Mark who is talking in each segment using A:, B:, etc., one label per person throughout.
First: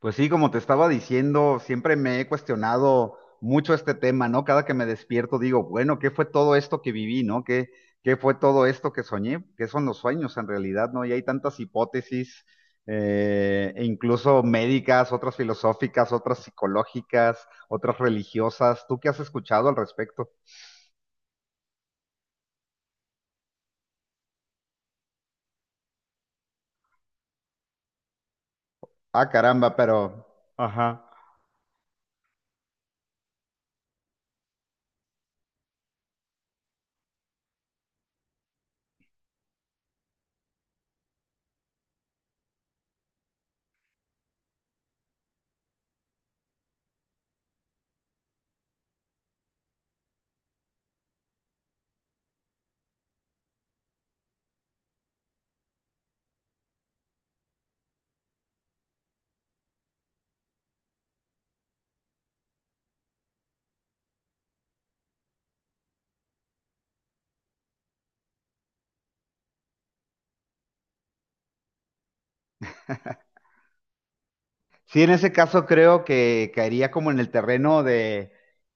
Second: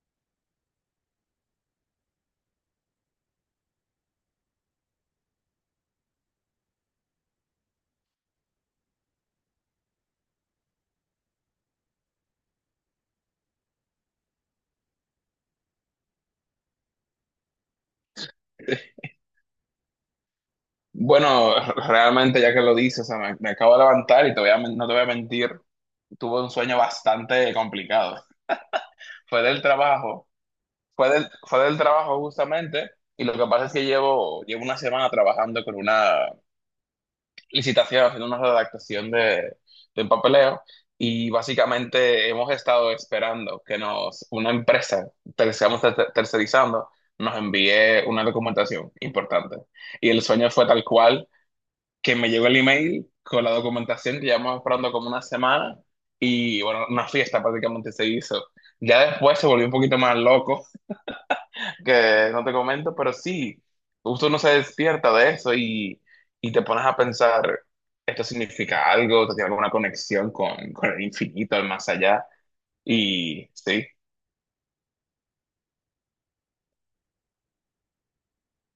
A: Pues sí, como te estaba diciendo, siempre me he cuestionado mucho este tema, ¿no? Cada que me despierto digo, bueno, ¿qué fue todo esto que viví, ¿no? ¿Qué fue todo esto que soñé? ¿Qué son los sueños en realidad, ¿no? Y hay tantas hipótesis, e incluso médicas, otras filosóficas, otras psicológicas, otras religiosas. ¿Tú qué
B: este,
A: has escuchado al respecto?
B: Bueno, realmente ya que lo dices, o sea, me acabo de levantar y te voy a men- no te voy a mentir, tuve un sueño bastante complicado.
A: Ah,
B: Fue del
A: caramba, pero...
B: trabajo,
A: Ajá.
B: fue del trabajo justamente, y lo que pasa es que llevo una semana trabajando con una licitación, haciendo una redactación de un papeleo, y básicamente hemos estado esperando que nos, una empresa, estamos tercerizando, nos envíe una documentación importante. Y el sueño fue tal cual que me llegó el email con la documentación que llevamos esperando como una semana y bueno, una fiesta prácticamente se hizo. Ya después se volvió un poquito más loco, que no te comento, pero sí, justo uno se despierta de eso y te pones a pensar, esto significa algo, esto tiene alguna conexión con el infinito, el más allá, y sí.
A: Sí, en ese caso creo que caería como en el terreno de,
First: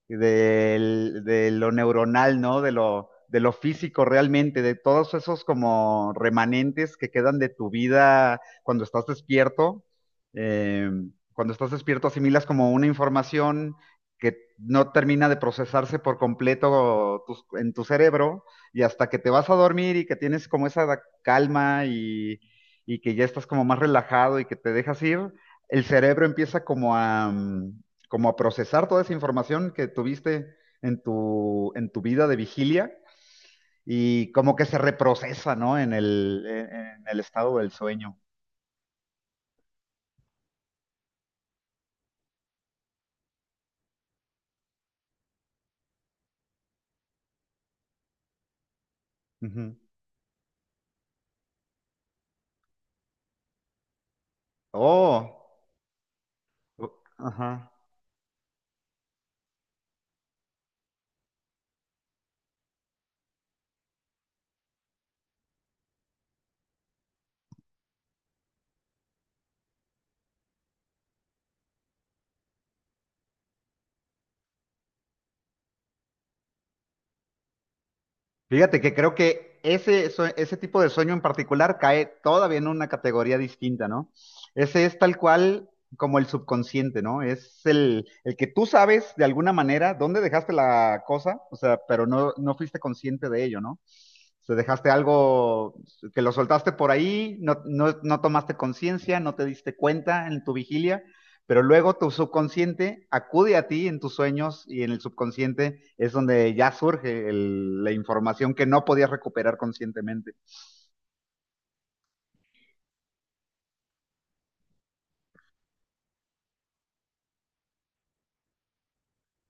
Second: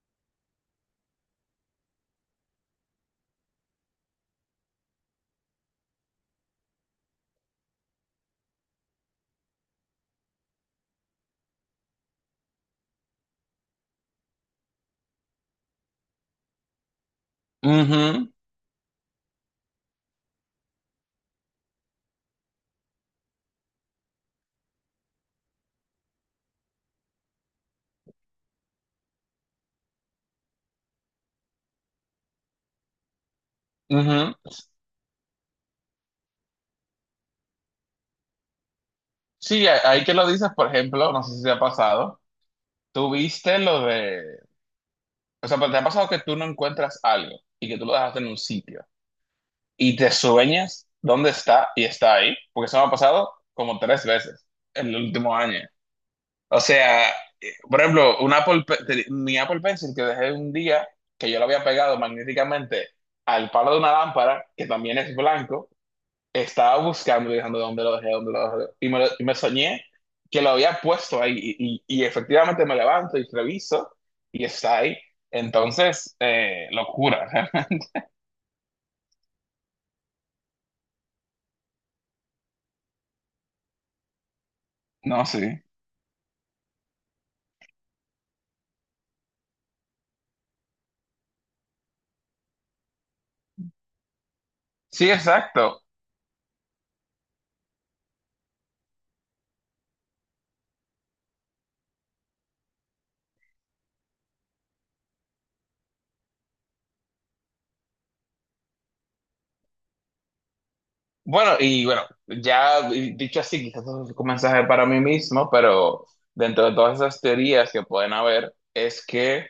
A: del- de lo neuronal, ¿no? De lo físico realmente, de todos esos como remanentes que quedan de tu vida cuando estás despierto. Eh, Cuando estás despierto asimilas como una información que no termina de procesarse por completo en tu
B: Ujú,
A: cerebro, y hasta que te vas a dormir y que tienes como esa calma, y que ya estás como más relajado y que te dejas ir, el cerebro empieza como como a procesar toda esa información que tuviste en tu vida de vigilia, y
B: ujú.
A: como que se reprocesa, ¿no? En el estado del sueño.
B: Sí, ahí que lo dices, por ejemplo, no sé si te ha pasado, tuviste lo de, o sea, pero te ha pasado que tú no encuentras algo y que tú lo dejaste en un sitio
A: Ujú.
B: y te sueñas dónde está y está ahí, porque eso me ha pasado como tres veces en el último
A: Oh,
B: año. O
A: u-
B: sea,
A: ajá.
B: por ejemplo, un Apple, Pe- te- mi Apple Pencil que dejé un día que yo lo había pegado magnéticamente al palo de una lámpara, que también es blanco, estaba buscando, y dejando dónde lo dejé, dónde lo dejé. Y y me soñé que lo había puesto ahí. Y efectivamente me levanto y reviso y está ahí. Entonces, locura.
A: Fíjate que creo que ese tipo de sueño en particular cae todavía en una categoría distinta, ¿no? Ese es tal
B: No, sí.
A: cual como el subconsciente, ¿no? Es el que tú sabes de alguna manera dónde dejaste la cosa, o sea, pero no fuiste consciente de ello, ¿no? O sea, dejaste
B: Sí,
A: algo
B: exacto.
A: que lo soltaste por ahí, no tomaste conciencia, no te diste cuenta en tu vigilia, pero luego tu subconsciente acude a ti en tus sueños, y en el subconsciente es donde ya surge la información que no podías recuperar conscientemente.
B: Bueno, y bueno, ya dicho así, quizás eso es un mensaje para mí mismo, pero dentro de todas esas teorías que pueden haber, es que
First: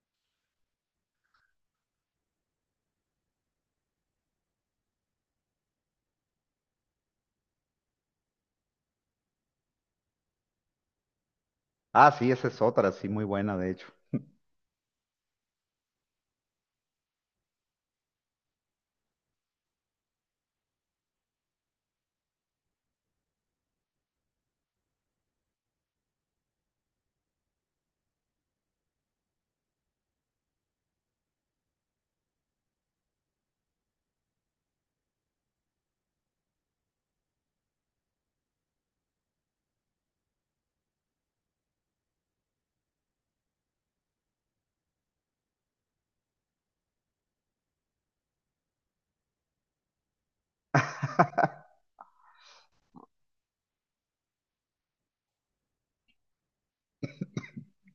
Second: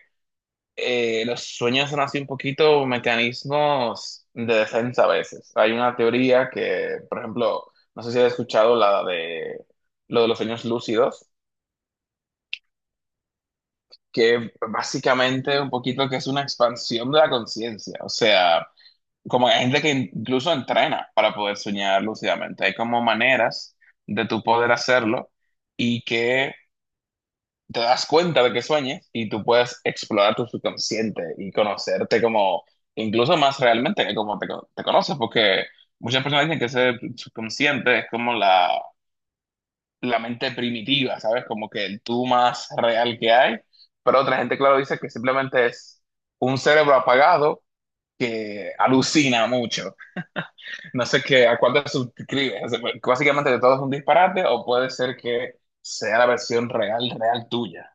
B: los sueños son así un poquito mecanismos de defensa a veces. Hay una teoría que, por ejemplo, no sé si has escuchado la de lo de los sueños lúcidos,
A: Ah, sí, esa es otra, sí, muy buena, de hecho.
B: que básicamente un poquito que es una expansión de la conciencia. O sea, como hay gente que incluso entrena para poder soñar lúcidamente. Hay como maneras de tu poder hacerlo y que te das cuenta de que sueñas y tú puedes explorar tu subconsciente y conocerte como, incluso más realmente que como te conoces, porque muchas personas dicen que ese subconsciente es como la mente primitiva, ¿sabes? Como que el tú más real que hay, pero otra gente, claro, dice que simplemente es un cerebro apagado que alucina mucho. No sé qué, a cuál te suscribes, o sea, básicamente de todo es un disparate o puede ser que sea la versión real, real tuya.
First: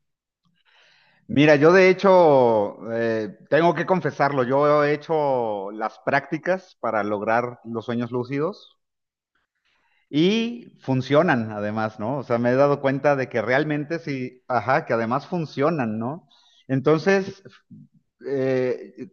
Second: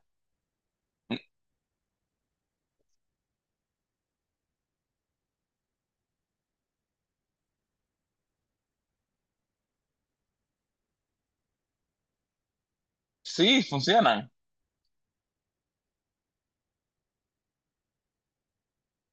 A: Mira, yo de hecho, tengo que confesarlo, yo he hecho las prácticas para lograr los sueños lúcidos y funcionan además, ¿no? O sea, me he dado cuenta de que
B: Sí,
A: realmente
B: funcionan.
A: sí, ajá, que además funcionan, ¿no? Entonces, eh,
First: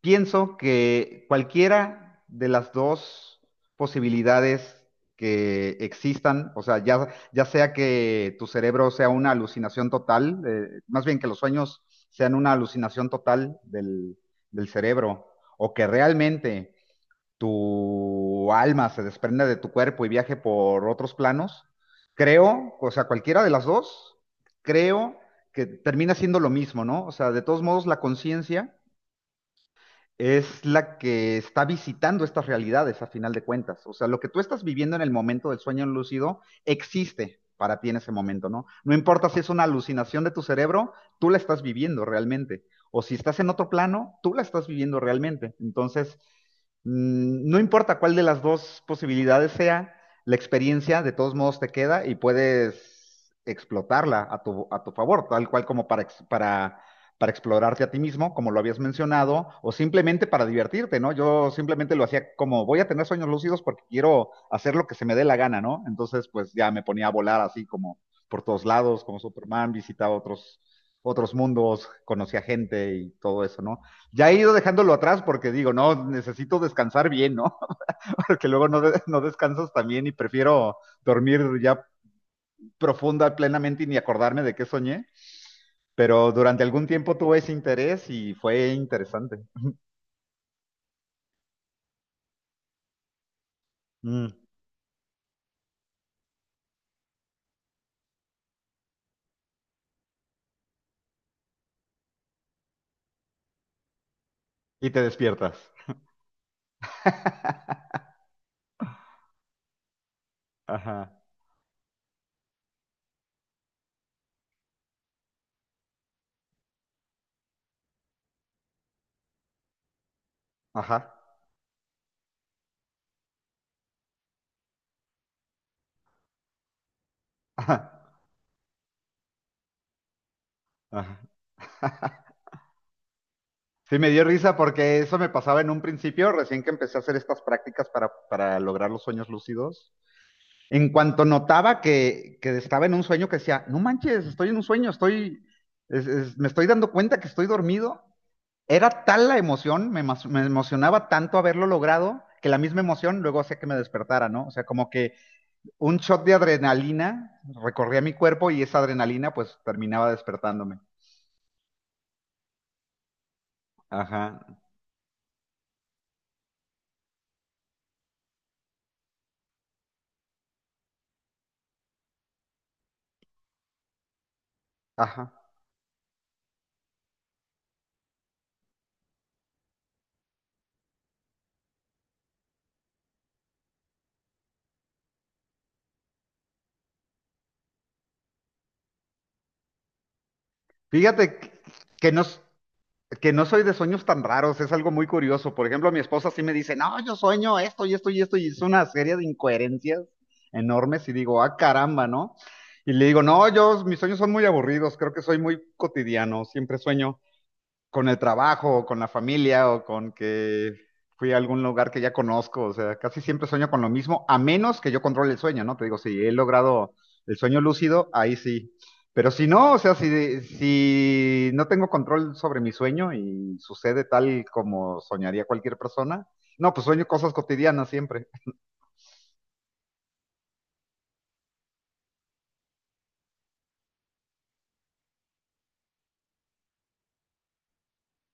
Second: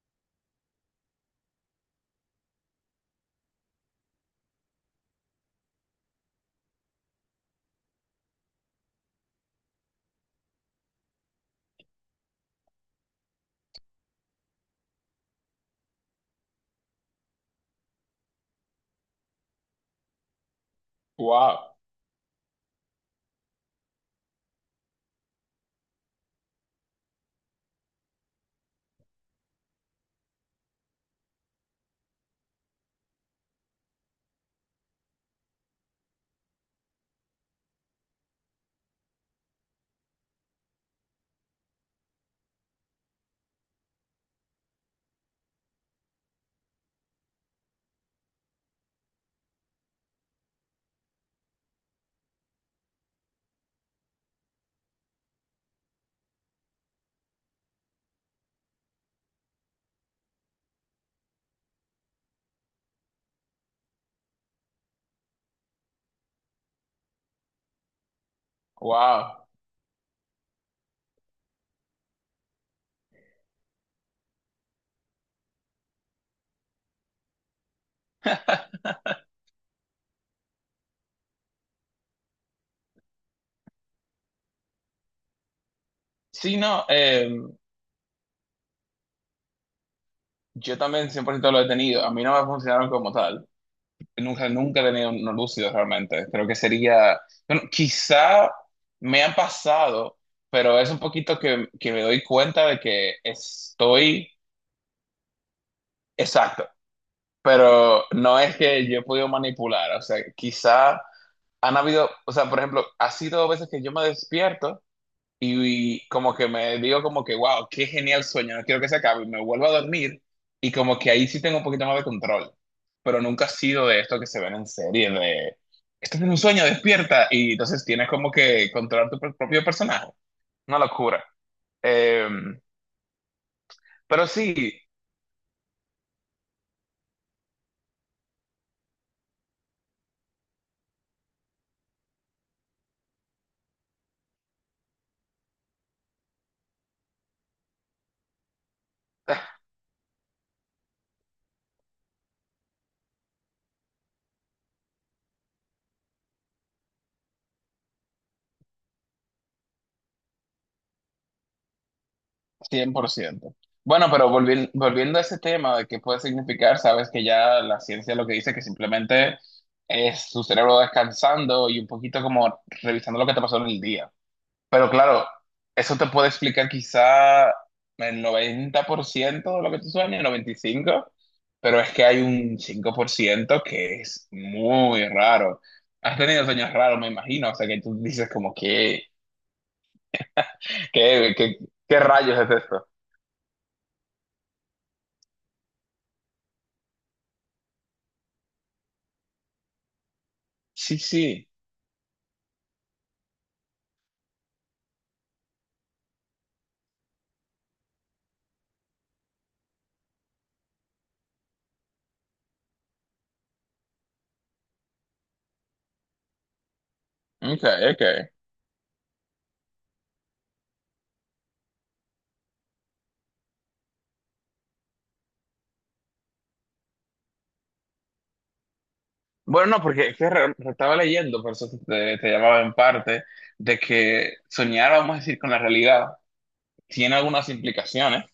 A: pienso que cualquiera de las dos posibilidades que existan, o sea, ya, ya sea que tu cerebro sea una alucinación total, más bien que los sueños sean una alucinación total del cerebro, o que realmente tu alma se desprenda de tu cuerpo y viaje por otros planos,
B: Wow,
A: creo, o sea, cualquiera de las dos, creo que termina siendo lo mismo, ¿no? O sea, de todos modos, la conciencia es la que está visitando estas realidades a final de cuentas. O sea, lo que tú estás viviendo en el momento del sueño lúcido existe para ti en ese momento, ¿no? No importa si es una alucinación de tu cerebro, tú la estás viviendo realmente. O si estás en otro plano, tú la estás viviendo realmente. Entonces, no importa cuál de las dos posibilidades sea, la experiencia de todos modos te queda y puedes explotarla a tu favor, tal cual como para, para explorarte a ti mismo, como lo habías mencionado, o simplemente para divertirte, ¿no? Yo simplemente lo hacía como, voy a tener sueños lúcidos porque quiero hacer lo que se me dé la gana, ¿no? Entonces, pues ya me ponía a volar así como por todos lados, como
B: wow.
A: Superman, visitaba otros mundos, conocía gente y todo eso, ¿no? Ya he ido dejándolo atrás porque digo, no, necesito descansar bien, ¿no? Porque luego no, no descansas también y prefiero dormir ya profunda, plenamente y ni acordarme de qué soñé, pero
B: Sí,
A: durante
B: no,
A: algún tiempo tuve ese interés y fue interesante.
B: yo también 100% lo he tenido. A mí no me funcionaron como tal.
A: Mm.
B: Nunca, nunca he tenido unos lúcidos realmente. Creo que sería, bueno, quizá me han pasado, pero es un poquito que me doy cuenta de que estoy.
A: Y te despiertas.
B: Exacto. Pero no es que yo he podido manipular. O sea, quizá
A: Ajá,
B: han habido, o sea, por ejemplo, ha sido veces que yo me despierto. Y como que me digo como que, wow, qué genial sueño, no quiero que se acabe. Y me vuelvo a dormir y como
A: ajá,
B: que ahí sí tengo un poquito más de control. Pero nunca ha sido de esto que se ven en serie, de, estás en un sueño, despierta. Y
A: ajá,
B: entonces tienes como que controlar tu propio personaje. Una
A: ajá.
B: locura. Eh,
A: Sí, me dio
B: pero
A: risa
B: sí,
A: porque eso me pasaba en un principio, recién que empecé a hacer estas prácticas para lograr los sueños lúcidos. En cuanto notaba que estaba en un sueño, que decía, no manches, estoy en un sueño, estoy, me estoy dando cuenta que estoy dormido. Era tal la emoción, me emocionaba tanto haberlo logrado, que la misma emoción luego hacía que me despertara, ¿no? O sea, como que un shot de adrenalina recorría mi cuerpo y esa adrenalina pues terminaba despertándome.
B: 100%. Bueno, pero
A: Ajá.
B: volviendo a ese tema de qué puede significar, sabes que ya la ciencia lo que dice que simplemente es tu cerebro descansando y un poquito como revisando lo que te pasó en el día. Pero claro,
A: Ajá.
B: eso te puede explicar quizá el 90% de lo que tú sueñas, el 95%, pero es que hay un 5% que es muy raro. Has tenido sueños raros, me imagino, o sea que tú dices como que, ¿qué,
A: Fíjate
B: qué, qué
A: que no,
B: rayos
A: s-
B: es esto?
A: que no soy de sueños tan raros, es algo muy curioso. Por ejemplo, mi esposa sí me dice, no, yo sueño esto y esto y esto, y es una serie de incoherencias
B: Sí,
A: enormes, y digo,
B: sí,
A: ah, caramba, ¿no? Y le digo, no, yo, mis sueños son muy aburridos, creo que soy muy cotidiano, siempre sueño con el trabajo o con la familia o con que fui a algún lugar que ya conozco. O sea, casi siempre sueño con lo mismo, a menos que yo controle el sueño, ¿no? Te digo, si he logrado el sueño
B: ok,
A: lúcido,
B: ok.
A: ahí sí. Pero si no, o sea, si no tengo control sobre mi sueño y sucede tal como soñaría cualquier persona, no, pues sueño cosas cotidianas siempre.
B: Bueno, no, porque es que estaba leyendo, por eso te llamaba en parte, de que soñar, vamos a decir, con la realidad tiene algunas implicaciones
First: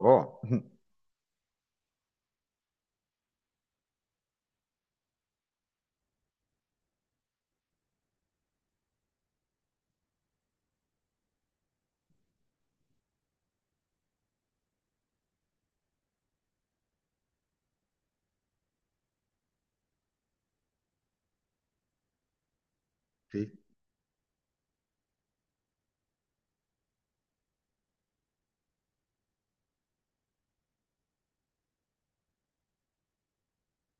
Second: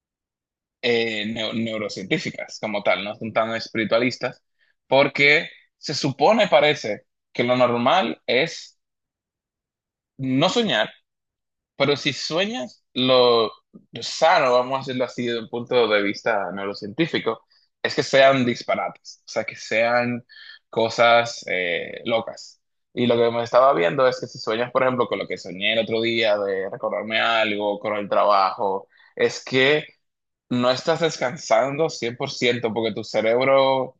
A: Oh,
B: neurocientíficas como tal, no son tan espiritualistas, porque se supone, parece, que lo normal es no soñar, pero si sueñas, lo sano, vamos a hacerlo así desde un punto de vista neurocientífico, es que sean disparates, o sea, que sean cosas locas. Y lo que me
A: sí,
B: estaba viendo es que si sueñas, por ejemplo, con lo que soñé el otro día de recordarme algo, con el trabajo, es que no estás descansando 100% porque tu cerebro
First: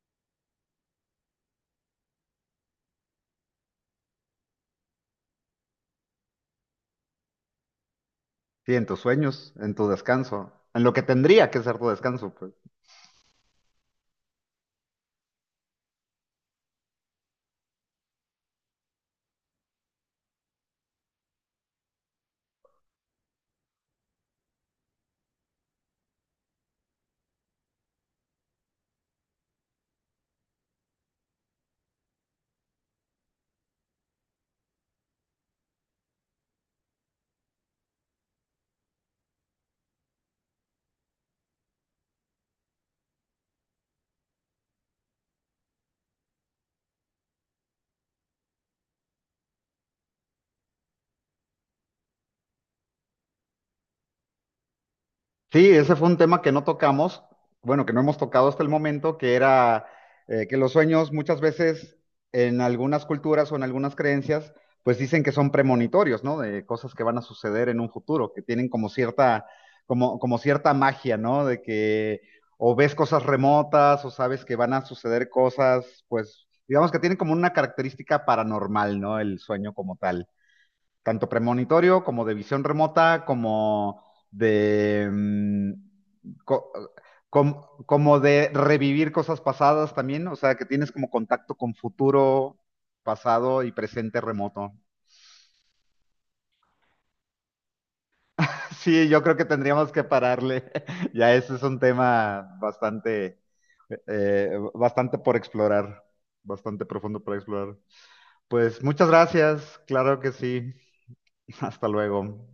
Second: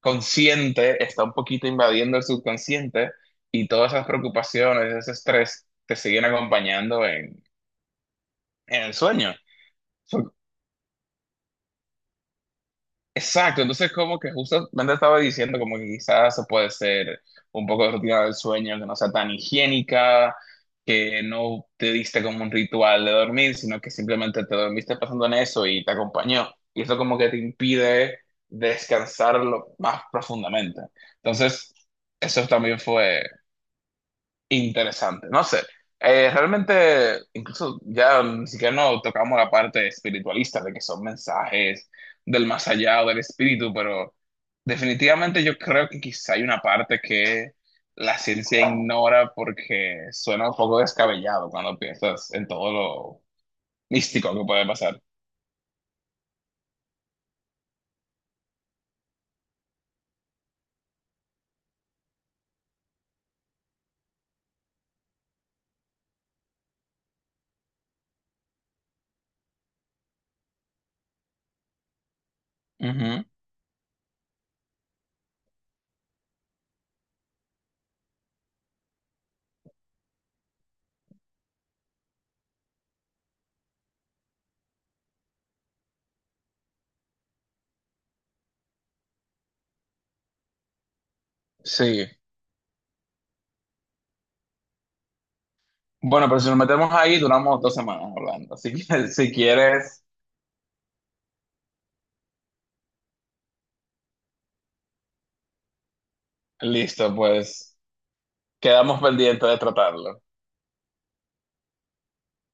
B: consciente está un poquito invadiendo el subconsciente y todas esas preocupaciones, ese estrés te siguen acompañando en,
A: sí,
B: en
A: en
B: el
A: tus
B: sueño.
A: sueños, en tu
B: So-
A: descanso, en lo que tendría que ser tu descanso, pues.
B: Exacto, entonces como que justamente estaba diciendo como que quizás eso puede ser un poco de rutina del sueño que no sea tan higiénica, que no te diste como un ritual de dormir, sino que simplemente te dormiste pensando en eso y te acompañó. Y eso como que te impide descansarlo más profundamente. Entonces, eso también fue interesante, no sé. Realmente, incluso ya ni siquiera no tocamos la parte espiritualista de que son mensajes del más allá o del espíritu, pero definitivamente yo creo que quizá hay una parte que la ciencia ignora porque suena un poco descabellado cuando piensas en todo lo místico que puede pasar.
A: Sí, ese fue un tema que no tocamos, bueno, que no hemos tocado hasta el momento, que era que los sueños muchas veces en algunas culturas o en algunas creencias, pues dicen que son premonitorios, ¿no? De cosas que van a suceder en un futuro, que tienen como cierta, como cierta magia, ¿no? De que o ves cosas
B: Ujú,
A: remotas o sabes que van a suceder cosas, pues digamos que tienen como una característica paranormal, ¿no? El sueño como tal tanto premonitorio como de visión remota, como de... co- como de revivir cosas pasadas también, o sea, que tienes como contacto con
B: sí.
A: futuro, pasado y presente remoto.
B: Bueno, pero si nos metemos ahí, duramos 2 semanas hablando. Así
A: Sí,
B: que
A: yo
B: si
A: creo que tendríamos que
B: quieres,
A: pararle. Ya ese es un tema bastante, bastante por explorar, bastante
B: listo,
A: profundo por
B: pues
A: explorar. Pues
B: quedamos
A: muchas
B: pendientes de
A: gracias, claro
B: tratarlo.
A: que sí. Hasta luego.